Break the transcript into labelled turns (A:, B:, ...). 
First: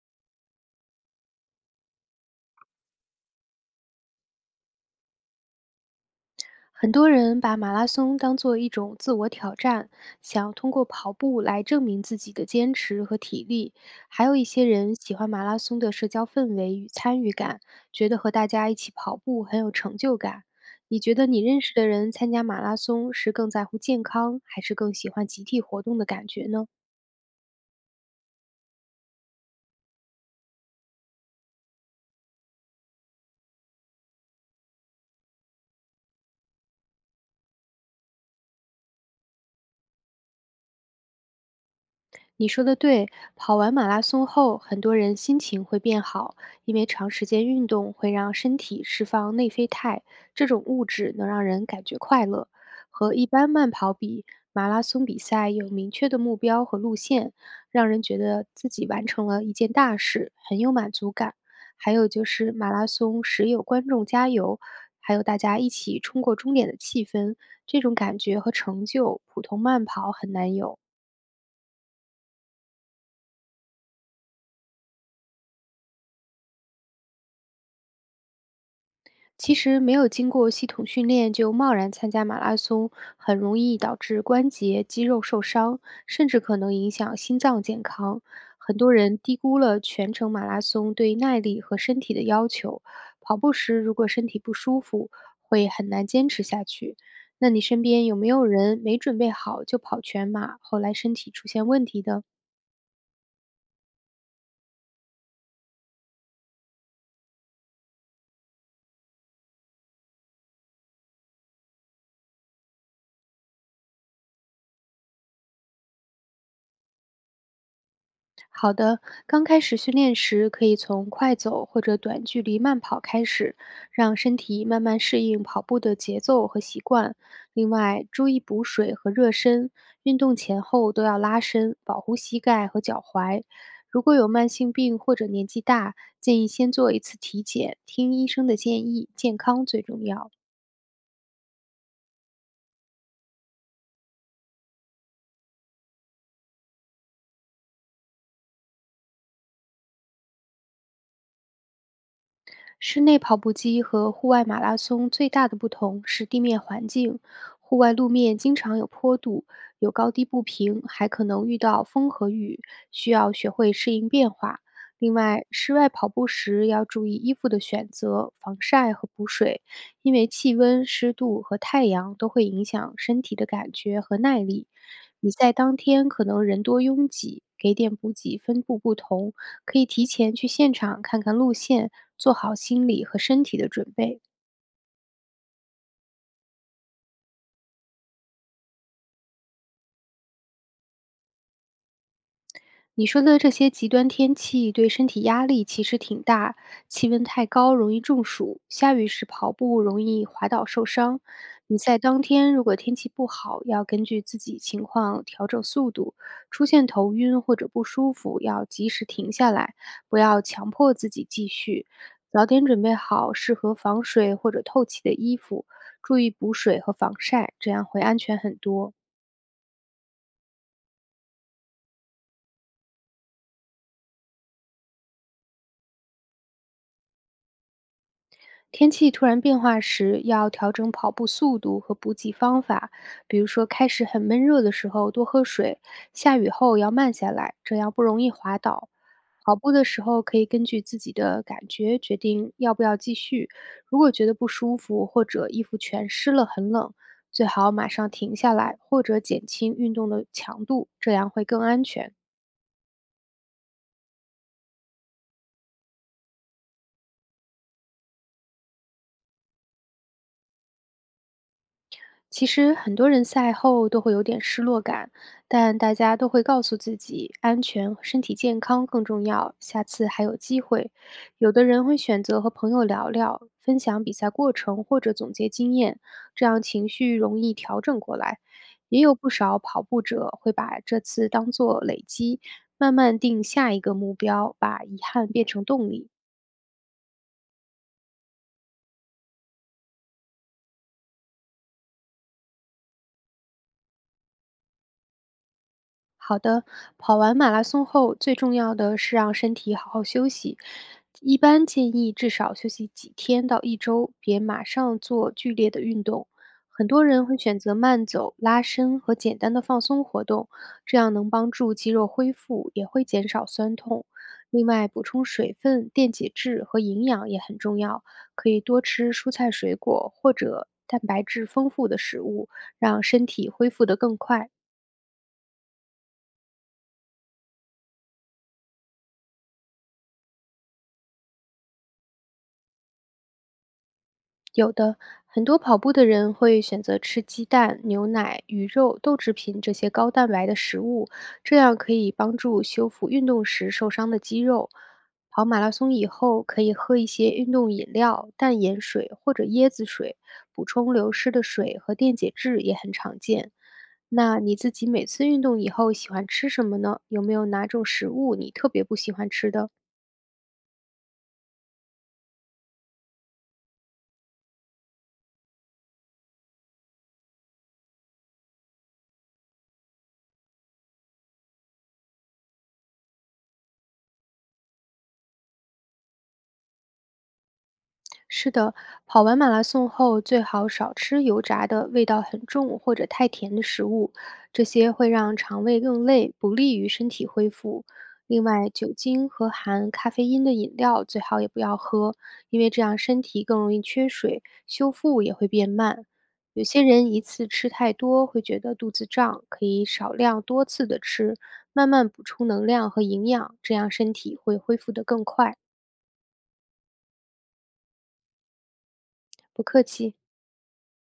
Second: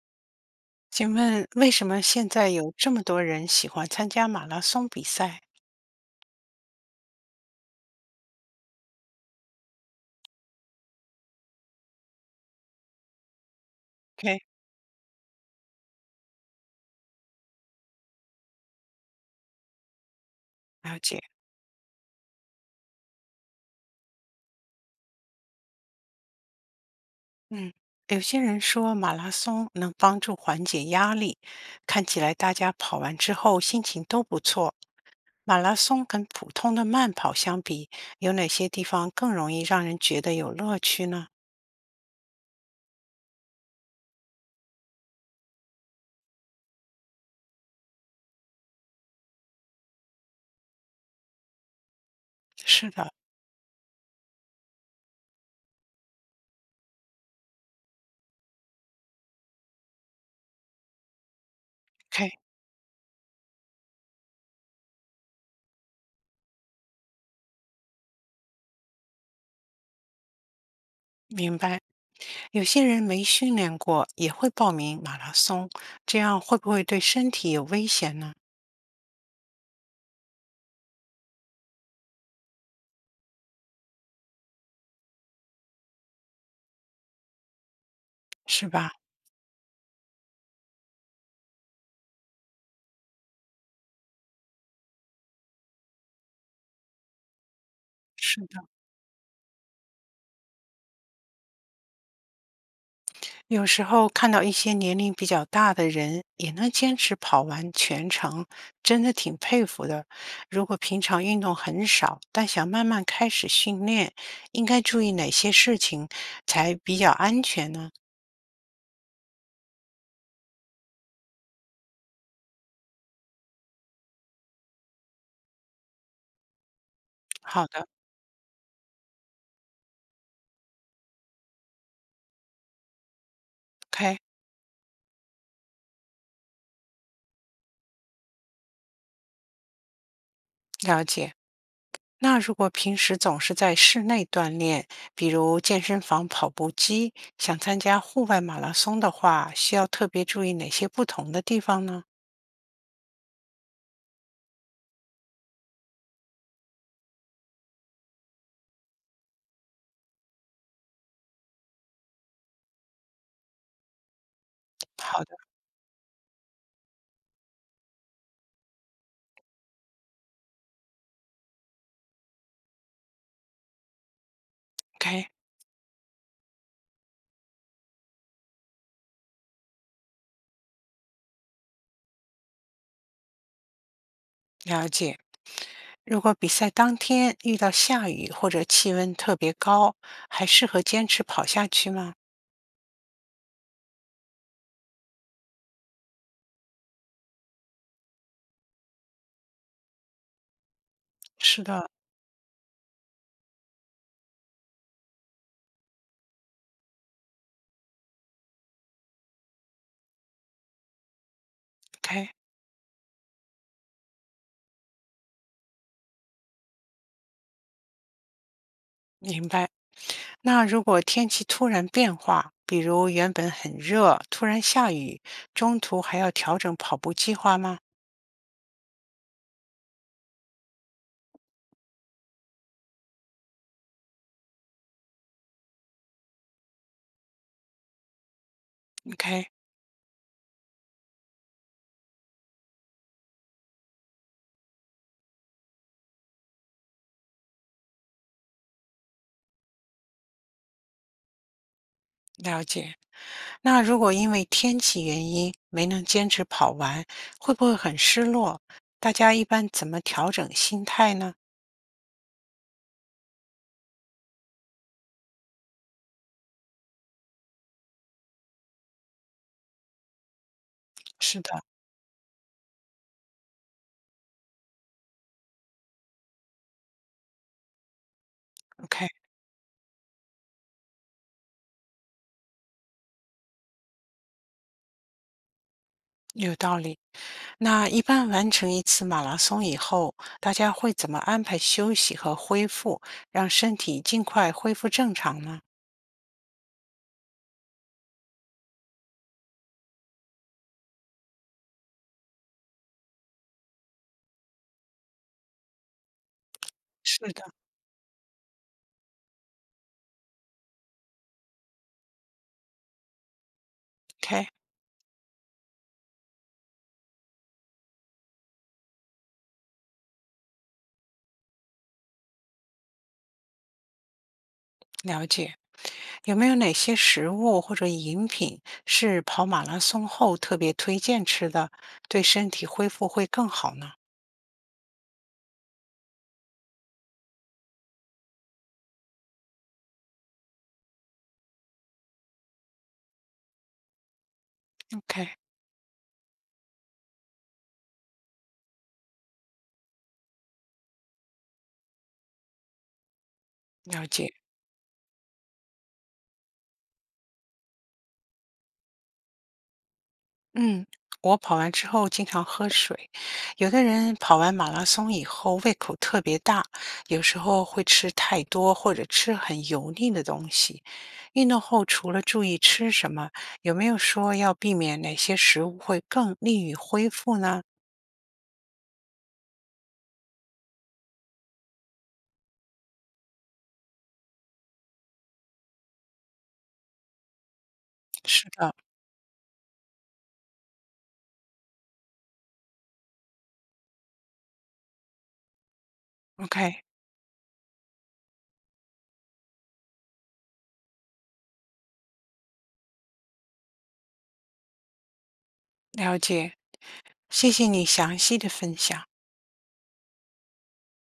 A: 请问为什么现在有这么多人喜欢参加马拉松比赛
B: 很多人把马拉松当做一种自我挑战，想通过跑步来证明自己的坚持和体力。还有
A: ？OK，
B: 一些人喜欢马拉松的社交氛围与参与感，觉得和大家一起跑步很有成就感。
A: 了
B: 你觉
A: 解，
B: 得你认识的人参加马拉松是更在乎健康，还是更喜欢集体活动的感觉呢？
A: 嗯，有些人说马拉松能帮助缓解压力，看起来大家跑完之后心情都不错。马拉松跟普通的慢跑相比，有哪些地方更容易让人觉得有乐趣呢？
B: 你说的对，跑完马拉松后，很多人心情会变好，因为长时间运动会让身体释放内啡肽，这种物质能让人感觉快乐。
A: 是的
B: 和一般慢跑比，马拉松比赛有明确的目标和路线，让人觉得自己完成了一件大事，很有满足感。还有就
A: ，OK，
B: 是马拉松时有观众加油，还有大家一起冲过终点的气氛，这种感觉和成就，普通慢跑很难有。
A: 明白。有些人没训练过也会报名马拉松，这样会不会对身体有危险呢？
B: 其实没有经过系统训练就贸然参加马拉松，很容易导致关节、肌肉受伤，甚至可能影响心脏健康。
A: 是
B: 很
A: 吧？
B: 多人低估了全程马拉松对耐力和身体的要求。跑步时如果身体不舒服，会很难坚持下去。那你身边有没有
A: 是。
B: 人没准备好就跑全马，后来身体出现问题的？
A: 有时候看到一些年龄比较大的人也能坚持跑完全程，真的挺佩服的。如果平常运动很少，但想慢慢开始训练，应该注意哪些事情才比较安全呢？
B: 好的，刚开始训练时，可以从快走或者短距离慢跑开始，让身体慢慢适应跑步的节奏和习惯。
A: 好
B: 另
A: 的
B: 外，注意补水和热身，运动前后都要拉伸，保护膝盖和脚踝。如果
A: ，OK，
B: 有慢性病或者年纪大，建议先做一次体检，听医生的建议，健康最重要。
A: 了解。那如果平时总是在室内锻炼，比如健身房跑步机，想参加户外马拉松的话，需要特别注意哪些不同的地方呢？
B: 室内跑步机和户外马拉松最大的不同是地面环境，户外路面经常有坡度，有高低不平，还可能遇到风和雨，需要学会适应变化。另
A: 好的
B: 外，室外跑步时要注意衣服的选择、防晒和补水，因为气温、湿度和太阳都会影响身体的感觉和耐力。
A: ，OK，
B: 比赛当天可能人多拥挤，给点补给分布不同，可以提前去现场看看路线，做好心理和身体的准备。
A: 了解。如果比赛当天遇到下雨或者气温特别高，还适合坚持跑下去吗？
B: 你说的这些极端天气对身体压力其实挺大，气温太高容易中暑，下雨时跑步容易滑倒受伤。
A: 是
B: 比
A: 的，
B: 赛当天如果天气不好，要根据自己情况调整速度，出现头晕或者不舒服，要及时停下来，不要强迫自己继续。
A: OK，
B: 早点准备好适合防水或者透气的衣服，注意补水和防晒，这样会安全很多。
A: 明白。那如果天气突然变化，比如原本很热，突然下雨，中途还要调整跑步计划吗
B: 天气突然变化时，要调整跑步速度和补给方法，比如说开始很闷热的时候多喝水，下雨后要慢下来，这样不容易滑倒。
A: ？OK，
B: 跑步的时候可以根据自己的感觉决定要不要继续，如果觉得不舒服或者衣服全湿了很冷，最好马上停下来或者减轻运动的强度，这样会更安全。
A: 了解。那如果因为天气原因没能坚持跑完，会不会很失落？大家一般怎么调整心态呢？
B: 其实很多人赛后都会有点失落感，但大家都会告诉自己，安全和身体健康更重要，下次还有机会。
A: 是
B: 有
A: 的
B: 的人会选择和朋友聊聊，分享比赛过程或者总结经验，这样情绪容易调整过来。也
A: ，OK，
B: 有不少跑步者会把这次当作累积，慢慢定下一个目标，把遗憾变成动力。
A: 有道理。那一般完成一次马拉松以后，大家会怎么安排休息和恢复，让身体尽快恢复正常呢？
B: 好的，跑完马拉松后，最重要的是让身体好好休息。一般建议至少休息几天到一周，别马上做剧烈的运动。很多
A: 是
B: 人会
A: 的，
B: 选择慢走、拉伸和简单的放松活动，这样能帮助肌肉恢复，也会减少酸痛。
A: OK，
B: 另外，补充水分、电解质和营养也很重要，可以多吃蔬菜水果或者蛋白质丰富的食物，让身体恢复得更快。
A: 了解。有没有哪些食物或者饮品是跑马拉松后特别推荐吃的，对身体恢复会更好呢
B: 有的，很多跑步的人会选择吃鸡蛋、牛奶、鱼肉、豆制品这些高蛋白的食物，这样可以帮助修复运动时受伤的肌肉。
A: ？OK，
B: 跑马拉松以后，可以喝一些运动饮料、淡盐水或者椰子水，补充流失的水和电解质也很常见。
A: 了解。
B: 那你自己每次运动以后喜欢吃什么呢？有没有哪种食物你特别不喜欢吃的？
A: 嗯，我跑完之后经常喝水，有的人跑完马拉松以后胃口特别大，有时候会吃太多或者吃很油腻的东西。运动后除了注意吃什么，有没有说要避免哪些食物会更利于恢复呢？
B: 是的，跑完马拉松后最好少吃油炸的、味道很重或者太甜的食物，这些会让肠胃更累，不利于身体恢复。另
A: 是
B: 外，
A: 的，
B: 酒精和含咖啡因的饮料最好也不要喝，因为这样身体更容易缺水，修复也会变慢。有些
A: OK，
B: 人一次吃太多会觉得肚子胀，可以少量多次的吃，慢慢补充能量和营养，这样身体会恢复得更快。
A: 了解，谢谢你详细的分享。
B: 不客气。